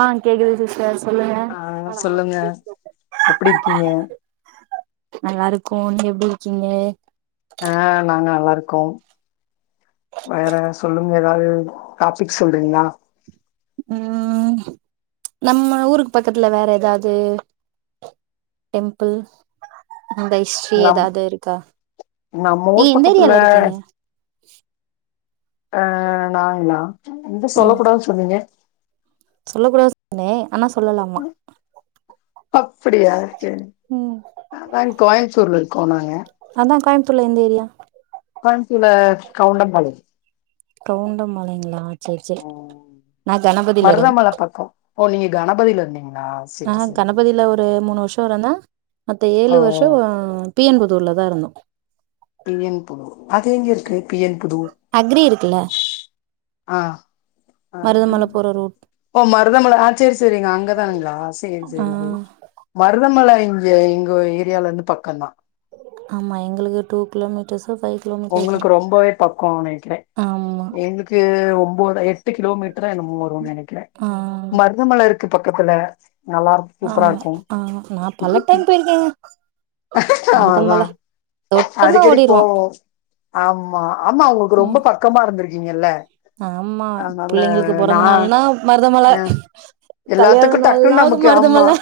ஆஹா கேக்து. [unintelligible] ஆஹ சொல்லுங்க அப்படி இருக்கீங்க. நல்லா இருக்கோ நீ எப்படி இருக்கீங்க. அஹ நாங்க நல்லா இருக்கோம். வேற சொல்லுங்க ஏதாவது டாபிக் சொல்றீங்களா. உம் ம்ச் நம்ம ஊருக்கு பக்கத்துல வேற எதாவது டெம்பிள். அந்த ஹிஸ்ட்ரி நம் ஏதாவது இருக்கா. நம்ம நீங்க ஊர் எந்த பக்கத்துல ஏரியால இருக்கீங்க. அஹ நாங்கல்லா. எந்த சொல்லகூடாது சொன்னீங்க. சொல்லகூடாது சொன்னியே. அப்படியா சேரி. ம் அதா கோயம்புத்தூர்ல இருக். கோனாங்க. அதா கோயமுத்தூர்ல எந்த ஏரியா. கோயம்பத்தூர்ல கவுண்டம்பாளையம். கவுண்டம்பாளைங்களா. அஹ இருந் மருதமல பக்கோ. ஓ நீங்க கணபதியில இருந்தே. ஆஹா கணபதியில ஒரு மூணு வருஷோ இருந்த. மத்த ஏழு வருஷோ. ஓ பி என் புதூர்ள்ளதா இருந்தோ. பி என் புதூர் அது எங்க இருக்கு. P N Pudur. அக்ரி இருக்குல்ல ஆ மருதமல அக்ரி போற ரூட் ஓ மருதமல சேரி சேரிங்க அங்கதா. அதாங்களா. சேரி சேரி ஆ சேரி மருதமலை. இங்க எங்க ஏரியால இருந்து பக்கம்தா. ஆமா எங்களுக்கு டூ கிலோமீட்டர்ஸ். உங்களுக்கு ரொம்பவே பக்கோனு நெனைக்கிற. ஆமா எங்களுக்கு ஒம். போதா எட்டு கிலோமீட். டரா என்னமோ வரு நெனைக்கிற. ஆ மருதமலை இருக். க்கு பக்கத்துள்ள. ஆமா ஆஹ நா பல டைம் போயிருக்கேங்க. அதா மருதமல தொட்டன்னா அடிக்கடிக்கு ஓடிருவோ போவோ ஆமா ஆமா உங்களுக்கு ம் ரொம்ப பக்கமா இருந்திருக் கீங்கல்ல ஆமா பிள்ளைங்களுக்கு பொறந்த நாள்னா மருதமல அ கல்யாண எல்லாத்துக்கு நாள்னா டக்குன்னு நமக்கு ஆமா மருதமல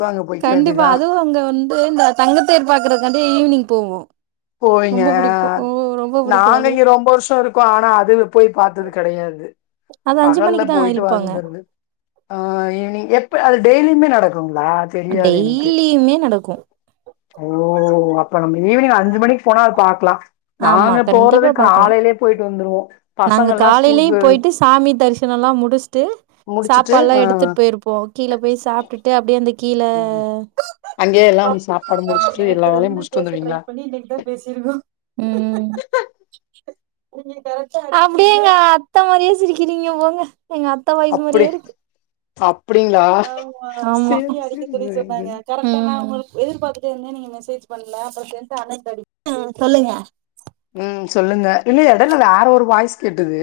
கோ அங்க போய் கண்டிப்பா அதுவு அங்க வந்து இந்த தங்கத்தேர் பாக்குறக்காண்டி ஈவினிங் போவோ போவீங்க ரொம்ப ஆ புடிக்கு ஓ ரொம்ப புடிக்கு நாங்க அது இங்க ரொம்ப வருஷோ இருக்கோ ஆனா அதுகள போய் பாத்தது கெடையாது அது அஞ்சு பகல்ல மணிக்கு தா போயிட்டு இழுப்பாங்க வந்துருது ஆ ஈவ்னிங் எப்ப அது டெய்லுமே நடக் டெய்லியுமே நடக்கு ஓ அப்ப நம்ம ஈவினிங் அஞ் சு மணிக்கு போனா அது பாக்கலா ஆமா நாங்க போறது கண்டிப்பா பாக்கலா காலையிலயே போயிட்டு வந்துருவோ நாங்க பசங்கள்லா காலையிலயு ஸ்கூலுக்கு போயிட்டு சாமி தரிசனோ எல்லாம் முடிச்சுட்டு முடிச்சுட்டு சாப்பாடு எல்லாம் ஆ எடுத்துட்டு போயிருப்போ கீழ போய் சாப்ட்டுட்டு அப்டியே அந்த கீழ ம் அங்கேயே எல்லா ஆ சாப்பாடு நாம முடிச்சுட்டு எல்லா நேத்துல வேலையு இருந்து முடிச்சுட்டு பேச ட்ரை வந்துருவீங்களா பண்ணி இன்னைக்கிதா பேசிருக்கோ உம் அப்படியேங்க அத்த மாரியா சிரிக்கிறீங்க போங்க எங்க அத்த வாய்ஸ் மாரியே இருக்கு சாப் ஆமா ம் சேரி எதிர்பாத்துட்டே இருந்தே நீங்க மெசேஜ் பண்ல அப்ற சேரின்ட்டு [unintelligible] உம் சொல்லுங்க என்ன எடை யில வேற ஒரு வாய்ஸ் கேட்டுது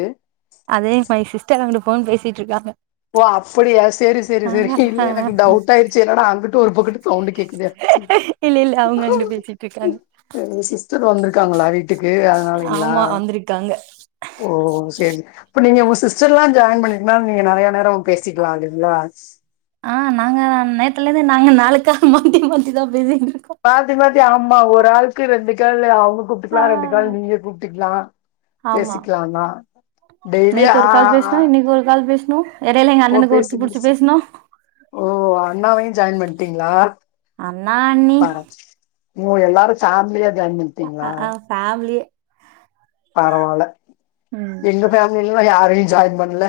அது மை சிஸ்டர் அங்குட்டு ஃபோன் பேசிட்ருக்காங்க ஓ அப்பிடியா செரி செரி செரி இல்ல ஆ எனக்கு டவுட் ஆயிருச்சு என்னடா அங்கிட்டு ஒரு பக்கத்து சவுண்டு கேக்குதே சொ இல்ல இல்ல அவங்க அங்குட்டு பேசிட்டு இருக்காங்க ஆ சிஸ்டர் வந்திருக்காங்களா வீட் டுக்கு அதனாலயிங்களா ஆமா வந்திருக்காங்க ஓ சரி இப்ப நீங்க உங்க சிஸ்டர்லா ஜாய்ன் பண்ணிருக்கனால நீங்க நெறைய பேசிக்கலா இல்லைங்களா ஆஹ் நாங்க நேத்துலேந்து நாங்க நாலுக்கா மாத்தி மாத்திதா பேசிட்ருந்தோ க்காலு அவு ங்க கூப்டுக்கலா ஆ ரெண்டு கால் நீங்க கூப்டுக்கலா ஆமா டெய்லி ஆ நேத்து ஒரு ஆ கால் ஆ. பேசினோ இன்னக்கி ஒரு கால் பேசி னோ ஓ பேசி முடிச் ஓ அண்ணாவையு ஜாயின் பண்ட்டீங்களா அண்ணா அண்ணி பரவா ஓ எல்லாரு ஃபேமிலியா ஜாயின் அ அ பண்ட்டீங்களா ஆ ஃபேமிலியே பரவால்ல ம் எங்க ஃபேமிலிலல்லா யாரு ஜாயின் பன்ல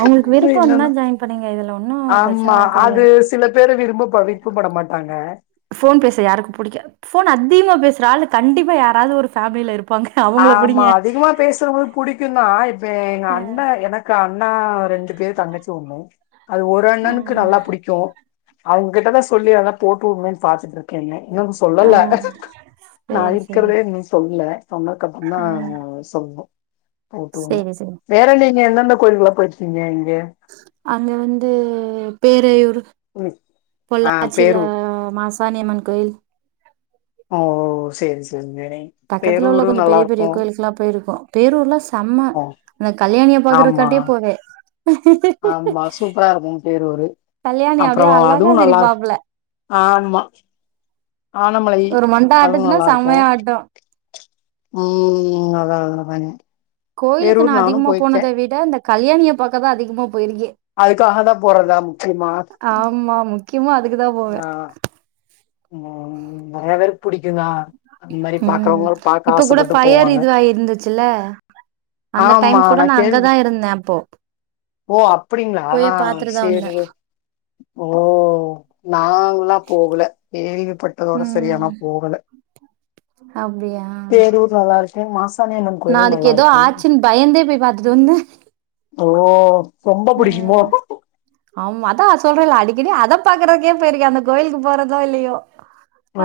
அவங்களுக்கு விருப்பம் னா ஜாயின் பண்ணீங்க இதுல ஒன்னும் ஆமா பிரச்சனல அது கிடையாது சில பேரு விரும்ப விருப்பப்பட மாட்டாங்க போன் பேச யாருக்கு புடிக்காது போன் அதிகமா பேசுற ஆளுக்கு கண்டிப்பா யாராவது ஒரு பேமில இருப் ஆமா அதிகமா பேசுறது புடிக்கும் தான் இப்ப எங்க அ அண்ணன் எனக்கு அண்ணா ரெண்டு பேர் தங்கச்சி ஒண்ணு அது ஒரு அ அண்ணனுக்கு நல்லா புடிக்கும் அவங்ககிட்டதான் சொல்லி அதான் போட்டுவிடுன்னு பாத்துட்டுருக்கேன்ன இன்னும் ஆ சொல்லல நான் சேரி சேரி இருக்கிறதே இனும் சொல்ல சொன்னக்கு அப்பறம் ம் சொல்லுவோம் போட்டு உடனும் சேரி சேரி வேறன்னி நீ எந்தெந்த கோயில்கள போயிருங்கிங்க அங்க வந்து பேரையூர் ஆ பொள்ளாச்சில பேரூர் மாசாணி அம்மன் கோயில் ஓ சேரி சேரி பக்கத்துல உள்ள கொஞ்ச பெரிய பெரிய கோயிலுக்கெல்லாம் போயிருக்கோம் பேரூல்லாம் செம்ம ஓ அந்த கல்யாணிய ஆமா பாக்குறக்காட்டியே போவே ஆமா சூப்பரா இருக்கும் பேரூரு கல்யாணி அப்டியே அப்பறம் அழகா அதுவும் நல்லா இரு சிரிப்பாப்புல ஆமா ஆனமலை ஒரு மண்ட அதுவும் ஆட்டுச்சுன்னா நல்லா செம்மையா இருக்கும் ஆட்டு உம் நல்ல அழகா கோயிலுக்கு நான் அதிகமா போனத விட இந்த கல்யாணிய பாக்கதான் அதிகமா போயிருக்கே அதுக்காக தான் போறதா முக்கியமா முக்கியாமா அதுக்குதான் போவேன் உம் நிறைய பேர் உம் பாக்க இப்ப கூட ஆசப்பட்டு பஃயர் போவாங்க இதுவா இருந்துச்சுல்ல அந்த ஆமா டைம் கூட நான் கேள்வி அங்கதான் இருந்தேன் அப்போ ஓ அப்டிங்களா போய் பாத்துட்டுதான் சேரி வந்தேன் ஓ நா ல்லாம் போகல கேள்வி ப்பட்டதோட சரியானா ம் போகல பேரூர் நல்லா இருக்கே மாச நான் அதுக்கு ஏதோ ஆச்சுனு பய்யந்தே போய் பாத்தட்டு வந்தன் ஓ ரொம்ப புடிக்குமோ உம் ஆமா அதான் சொல்றேலா அடி இதே அத பாக்கறதுக்கே போயிருக்கன் அந்த கோயிலுக்கு போறதோ இல்லயோ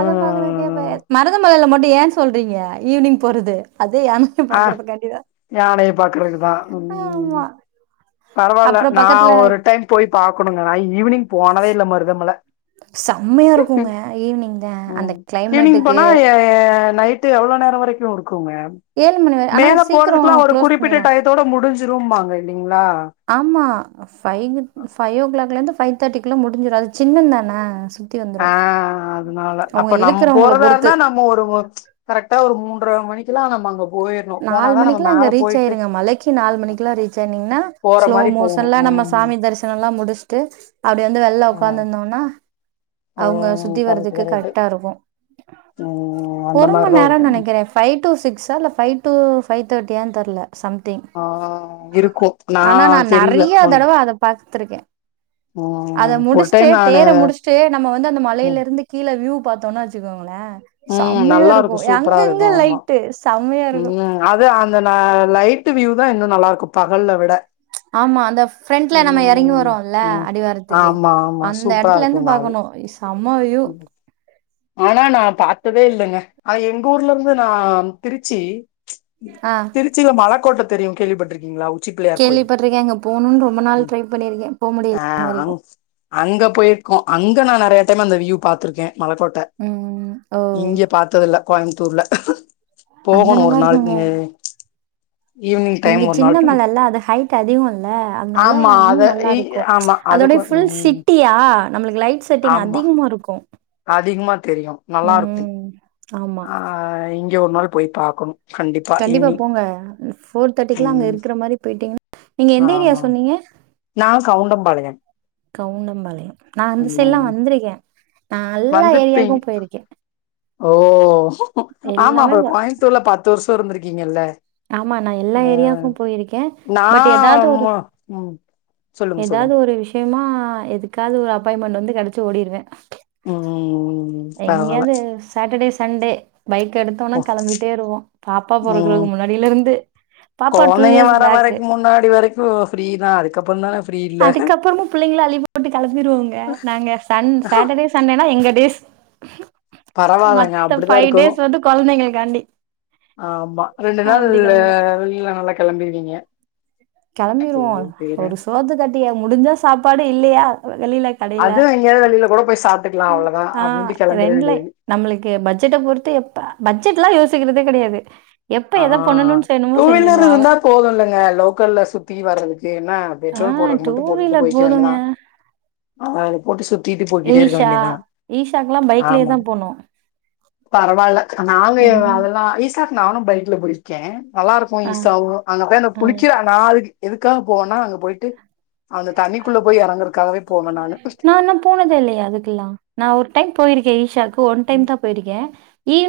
அத பாக்குறதே போய் மருத மலைல மட்டு ட ஏன் சொல்றீங்க ஈவினிங் போறது அதே யானைய ஆ பாக்குறது கண்டிதான் யானைய பாக்குறதுக்குதா ஆம்மா பரவாயில்ல நான் ஒரு டைம் போய் பாக்கணுங்க நான் ஈவினிங் போனதேல்ல மருதமல செம்மையா இருக்குங்க ஈவினிங் தா அந்த ஈவினிங் கிளைமேட்டுக்கு போனா யா ய நைட்டு எவ்ளோ நேரம் வரைக் க்கு இருக்குங்க ஏழு மணி வர ஆனா மேல சீக்கிரோ போறதுக்குல்லாம் ஒரு க்ளோஸ் குறிப்பிட்ட பண்ணிருவாங்க டயத்தோட முடிஞ்சு ரூம் மாங்கேண்டி ஆமா பைவ்க் பைவ் ஓ கிளாக்லயிந்து பைவ் தேர்டிக்குள்ளா முடிஞ்சிடோன் அது சின்னன் தானா ஆ அதனால அப்ப நம்ப இழுக்கறவங்கள போறதா பொறுத்து இருந்தா நம்ம ஒரு ஒரு கரெக்டா ஒரு மூணு ர மணிக்கேல்லாம் அங்க மாங்க நாலு மணிக்கக்குல்லா அங்க ரீச் ஆயிருங்க மலைக்கு நாலுணிக்கேல்லா ரீச் ஆயினிங்கன்னா போற ஸ்லோ மாரி போகணு மோஷன்ல நம்ம ம் சாமி தரிசன எல்லா முடிச் ட்டு அப்டி வந்து வெள்ள அதா உகாந்துருந்தோனா ஓ அவங்க சுத்தி கரெக்ட் வரதுகு கரெக்ட் கரெடா இருக்கு ம் அந்த ஒரு மணி மாரிதா நேர டைம் நினைக்கிறே பைவ் டு சிக்ஸ் டார்ல பைப் டூ பைவ் தேர்ட்டியனு தெர்லா சம்திங் ஆ இருக்கு நா ஆனா நான் தெரில நெறைய ஒன் தடவ அத பாத்துருக்கே அத ம் ஒரு முடிசுட்டு டைம் நானு தேர முடிசுட்டு நம்ம வந்து அந்த ம் மலையில இருந்து கீழ வியூ பாத்தோனு வச்சுக்கோங்கள ம் சமையா நல்லா இருக்கு இருக்கும் சூப்பரா இருக்கு அங்கங்க ஆமா லைட்டு சம் செம்மயா இருக்கும் ம் அது அந்த ந லைட் வியூ தா இன்னு நல்லா இருக்கு பகல்ல விட ஆமா அந்த பிரண்ட்ல நம்ம இறங்கி ம் வரோம்ல்ல ம் அடிவாரத்துக்கு ஆமா ஆமா அந்த சூப்பரா இடத்துல இருந்து இருக்குங்க அது பாக்கணு ச ம வியூவ் ம் ஆனா நா பாத்ததே இல்லங்க எங்க ஊர்ல இருந்து நா திருச்சி ஆ திருச்சில மலக்கோட்ட தெரியு கேள்விப்பட்டிருகீங்குளாவ் உச்சி பிள்ளையார் கோயில் கேள்விப்பட்டிருக்கேன். அங்க போணும்னு ரொம்ப நாள் ட்ரை பண்ணியிருக்கேன். போ முடியல இன்ன ஆஹ் அங் வரைக்கும். அங்க போயிருக்கோ அங்க நா நெறியா த்தன அந்த வியூ பாத்துருக மலக்கோட் ம். ஓ! இங்கே பாத்தது இல்ல கோயிம் தூர்ல அங்க போகணு ஒரு நல்லா இருக்குங்க. நாள்க்குனே இங்க சின்ன மல இல்ல அது ஹைட் அதிகுல்ல அதனால ஆமா இன்னு அத நல்லா இ இருக்கு ஆமா அது அதோட கொ ஃபுல் ம் சிட்டியா நம்ளுக்கு லைட் செட்டிங் ஆமா அதிகமா இருக்கு அதிகமா தெரியு நல்லா இருக்கு ஆமா. ஆஹ் இங்க ஒரு நாள் போய் பாக்குணு கண்டிப்பா போங்க ஃபோர் தேர்ட்டிக்குல்லா அங்க ம் இருக்கிற மாரி போயிட்டீங்கன நீங்க எந்த ஏரியா ஆமா சொன்னிங்க நா கவுண்டம்பாளையம் கவுனம்பாளைய நா அந்த சைடு எல்லா வந்திருகே வந்துர்பிங் ஓ ஆமா எல்லாமே அப் வ- கோயுத்தூர்ல பத்துருச் துறந்து இருந்திருக்கீங்கல்ல ஆமா நா எல்லா அ ஏரியாவுக்கும் போயிருக்கே நா பட் எதாவுது ஒரு மு ம் சொல்லுங்க ஏதாவது சொல்லுங்க ஒரு விஷ்யமா எதுக்காது ஒரு அப்பாய்மெண்டு வந்து கிடைச் ச்சி ஓடிருவே உம் ம் பரவால்ல எங்கியாவது சாட்டடேஸ் சண்டே பைக் எடுத்தோம்னா ஓ கிளம்பிட்டே இருவோம். பாப்பா உம் பொறக்கறதுக்கு முன்னாடியில இருந்து பாப்பா கொழ்ந்திங்க இயர்ஸ் வர பேக். வரைக்கும் முன்னாடி வரைக்கும் ஃப்ரீதா அதுக்கப்புறம் தானே அதுக்கப்புறமும் பிள்ளைங்கள லீவ் போட்டு கிம்பிருவோங்க நாங்க சண் சாட்டடே சண்டேனா எங்க பேஷ் பரவால்லாங்க அப்பிடிதா இருக்குணு குழந்தைங்களுக்காண்டி. ஆம்மா ரெண்டு நாள்ளே அப்படி கிளம்பிருவோம். வெயிள நல்லா கிளம்பிருவீங்க கிளம்பிருவோ ஒரு சோத்து கட்டியா முடிஞ்சா சாப்பாடு இல்லீயா வெளியில கடையில அதுவு எங்கயாவது வெளில கூட போய் சாப்ட்டுக்கலா ம் அவ்ளோதா ஆஹ் அப்டின்ட்டு கெளம்பிட ரெண்டுல வேண்டியது நம்முளுக்கு பட்ஜெட்ட பொறுத்து எப்ப பட்ஜெட் எல்லா யோசி த்திக்குறதே கிடையாது ஆஹ் டூ வீலர் இருந்தா போது இல்லங்க லோக்கல்ல ஸ் சுத்தி வரதுக் ஏய்னா ஆ பெட்ரோல் போடுறதுக்கு மட்டும் போட்டுட்டு வீலர் போயிக்க போதுங்க. வேண்டியதுதா ஹா போட்டு சுத் ஈஷா ஈஷாக்குல்லா பைக்லியே ஆமா தா போனோ பரவால்ல நானு அதெல்லா இஸ்க் [unintelligible] நானும் பைக்ல போயிருக்கே நல்லா இருக்கு ஆ, ஈஷாவு அங்க போய் அந்த ஆ. குளிக்கிற [unintelligible] எதுக்காக போவன்னா அங்க போயிட்டு அந்த தண்ணிக்குள்ள போய் எறங்கறக்காகவே போவேன் நானு. நா இன்னு போனதே இல்லையே அதுக்கெல்லா நா ஒரு டைம் போயிருக்கே ஈஷாக்கு ஒன் ம். டைம்தா போயிருக்கே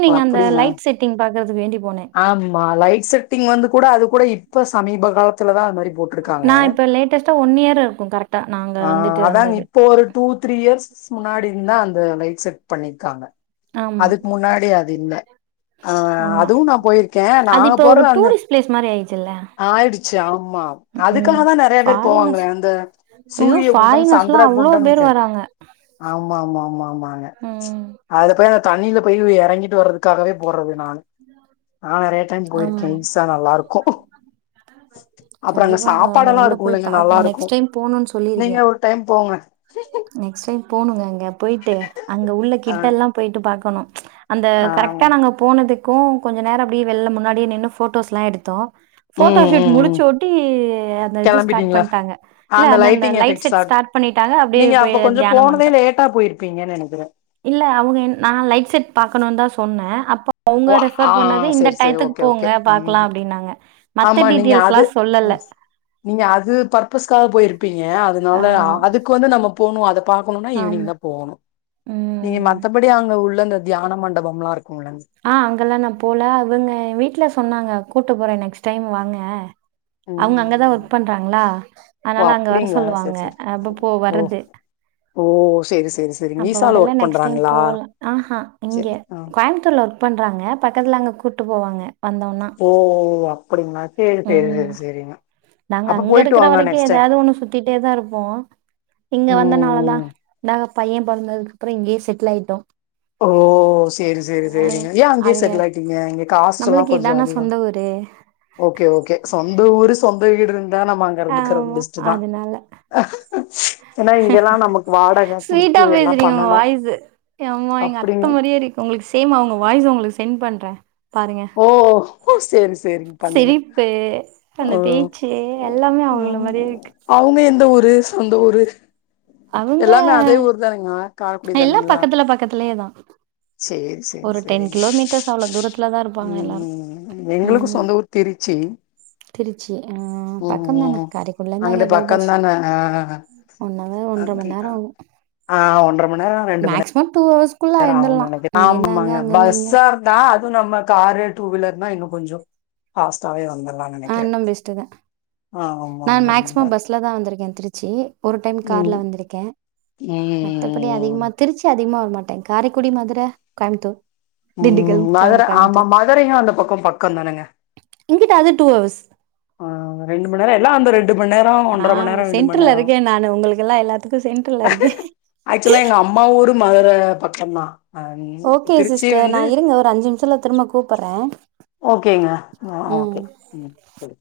ஓ அப்டிங்களா போனேன். ஆமா லைட் செட்டிங் வந்து கூட அது கூட இப் போ சமீப காலத்திலதா அது மாரி போட்ருக்காங்க நான் இப்ப லேட்டஸ்ட்டா இயர் இருக்கும் கரெக்ட்டா நாங்க ஆஹ் வந்துட்டு வந்தது. அதாங்க இப்போ ஒரு டூ த்ரீ இயர்ஸ்க்கு முன்னாடி இருந்துதா அந்த லைட் செட் பண்ணிருக்காங்க ஆமா அதுக்கு முன்னா டி இல்ல ஆஹ் ஆமா அதுவு நா போயிருக்கே அது நாங்க இப்ப ஒரு போறது அந்த டூரிஸ்ட் பிளேஸ் மாரி ஆயிடுச்சுல்ல ஆயிடுச்சு ஆமா ம் அதுக்காகதா நெறைய பேர் ஃபாரினர்ஸ் போவாங்களே அந்த ஐயோ சூரிய குண்டம் ஃபாரினர்ஸ்லா சந்திர அவ்ளோ பேர் குண்டம்ன்ட்டு வராங்க ஆமா ஆமா ஆமா ஆமாங்க ம் அதுல போய் அந்த தண்ணில போய் எறங் கிட்டு வர்றதுக்காகவே போறது நானு நா நெறைய டைம் ஆமா போயிருக்கே ஈஷா நல்லா இருக்கு அப்றோ அங்க கண்டிப்பாங்க அத சாப்பாடெல்லா உள்ள போய் இருக்குல்லங்க நல்லா பாக்கணு இருக்கு நெக்ஸ்ட் டைம் போணுன்னு நீங்க சொல்லிருக்கே ஒரு டைம் போங்க நெக்ஸ்ட் டைம் போணுங்க அங் க போயிட்டு அங்க உள்ள ஆ கிட்ட எல்லா போயிட்டு பாக்கணு அந்த ஆ கரெக்ட்டா நாங்க போனதுக் கு கொஞ்ச நேரோ அப்டி வெள்ல முன்னாடியே நின்னு ஃபோட்டோஸ்லா எடுத்தோ ஃபோட்டோ ம் ஷூட் ம் ம் முடிச்சோட்டி அ அந்த இது ஸ்டார்ட் கெளம்பிட்டீங்களா பண்ட்டாங்க இல்ல அந்த அந்த லைட்டிங் லைட் எஃபெக்ட்ஸ் ஆ செட் ஸ்டார்ட் பண்ணிட்டாங்க அப்டியே நீங்க அ அப்ப கொஞ்சோ தியானோ போனதே பண்ட்டோ லேட்டா போயிருப்பீங்கன்னு நெனைக்கிறே இல்ல அவுங்க நா லைட் செட் பாக்கணுன்தா சொன்னே அப்ப அவுங்க ஆ ரெஃபர் பண்ணது இந்த செரி செரி டயத்துக்கு ஓகே போங்க ஓகே பாக்கலா ம் அப்டினாங்க ஆமா நீங்க அது ம் நீங்க அது பர்பஸ்க்காக போயிரு ப்பீங்க அதனால ஆமா, அதுக்கு வந்து நம்ம போணு அத பாக்கணுன்னா ஆமா. ஈவ்னிங்தா போகணு நீங்க ம். மத்தபடி அங் க உள்ள இந்த தியான மண்டபம்லா இருக் ஆ அங்கெல்லா நா போல அவுங்க வீட்ல சொன்னாங்க கூ ட்டு போறே நெக்ஸ்ட் டைம் வாங்க அவுங்க அங்கதான் ம் ஒர்க் பண்றாங்களா ஓ அதனால அங்க வர அப்டிங்களா சொல்லுவாங்க சேரி சேரி அப்போ ஓ வர்றது ஓ சேரி சே அப்ப வரல நெக்ஸ்ட் டைம் போலாம் ஆஹஹா இங்க சேரி ஆ கோயம்புத்தூர்ல ஒர்க் பண்றாங்க பக்கத்துல அங்க கூ ட்டு போவாங்க ஓ ஓ அப் உம் நாங்க அப்ப அங்க போயிட்டு இருக்கிற வாங்க வரைக்கும் நெக்ஸ்ட் டைம் ஏதாவது ஒண்ணு சுத்திட்டே தான் இருப்போம் இங்க வந்த நாலதா ம் இதா பையன் பொறந்ததுக்குப்புறம் இங்கேயே செட்டில் ஆயிட்டோம் ஓ சேரி சேரி சேரிங்க ஏன் அங்கயே அதுங்க செட்லாயிட்டிங்க இங்க காஸ்ட் எல்லாம் நம்மளுக்கு கொஞ்சம் இதான அதிகம் சொந்த ஊரு ஓகே ஓகே சொந்த ஊரு சொந் சொந்த வீடு இரு ஆமா அதுனால ஏன்னா இங்கெல்லா நமக்கு வாடக ஸ்வீட்டா குடுத்து எல்லா பேசுறீங்க உங்க பண்ணனு வாய்ஸ் ஆமா எங்க அத்த அப்டின்னு மாரியே இருக்கு உங்களுக்கு சேம் அவுங்க வாய்ஸ் உங்களுக்கு சென்ட் பண்றேன் ஓ சேரி சேரிங்க பண்ணுங்க சிரிப்பு அந்த ஓ பேச்சு எல்லாமே அவங்கள ஓவ் மாரியே இருக்கு அவுங்க எந்த ஊரு சொந்த ஊரு அங்க எல்லாமே அதே ஊர் தானுங்களா காரக்குடி எல்லா தானுங்களா பக்கத்துல பக்கத்துளேயேதா சேரி ஒரு டென் கிலோமீட்டர்ஸ் அவ்ளோ தூரத்துல தா இருப் உம் உம் எங்களுக்கு சொந்த ஊர் திருச்சி திருச்சி அஹ் ம் பக்கந்தான ம் காரைகுடிளேர்ந்து அங்க அங்கிட்டு பைபஸ் ஒன் ஹவர் ஒன்ற மண் அக்கி நேரோ ஆகு ஆஹ் ஒன்றமண்நேர ரெண்டுமண் நேர மேக்சிமம் டூ ஹவர்ஸ்குள்ள கொஞ்ச நேர எழுந்துர்லா அகுன்னு நினைக்கிறே இங்கேருந்து அங்க ஆமாங்க அங்கேருந்து இங்க பஸ்சா இருந்தா நம்ம காரு டூவீலர்னா இன்னோ கொஞ்ச பாஸ்ட்டாவே வந்தர்லா ஆஹ் இன்னோபெஸ்டுதா நான் ஆமாமாமா மேக்சிமம் பஸ்லதா வந்திருக்கே திருச்சி ஒரு டைம் ம் கார்ல வந்திருக்கே மத்தபடி ம் அதிகமா திருச்சி அதிகமா மாட்டே காரைக்குடி மதுர கோயபுத்தூர் உம் மதுர ஆமா மதுரையு அந்த பக்க பக்கந்தானுங்க இங்கிட்டு அது டூ ஹவர்ஸ் ஆ ரெண்டு மண் நேரோ எல்லா அந்த ரெண்டு மண் நேரோ ஒன்றரை மண் ஆஹ் நேரோ ரெண்டு மண் சென்ட்ரல்ல நேரோ இருக்கே நானு உங்களுக்கெல்லா எல்லாத்துக்கு சென்ட்ரல்ல இருக்கே ஆக்சுவலா எங்க அம்மா ஊரு மதுர பக்கந்தா அ ஓகே திருச்சி சிஸ்டர் நா வந்து இருங்க ஒரு அஞ்சு நிமிஷத்தல திரும்ப கூப்புற்றே ஓகேங்க ஆ ஓகே ம் சேரி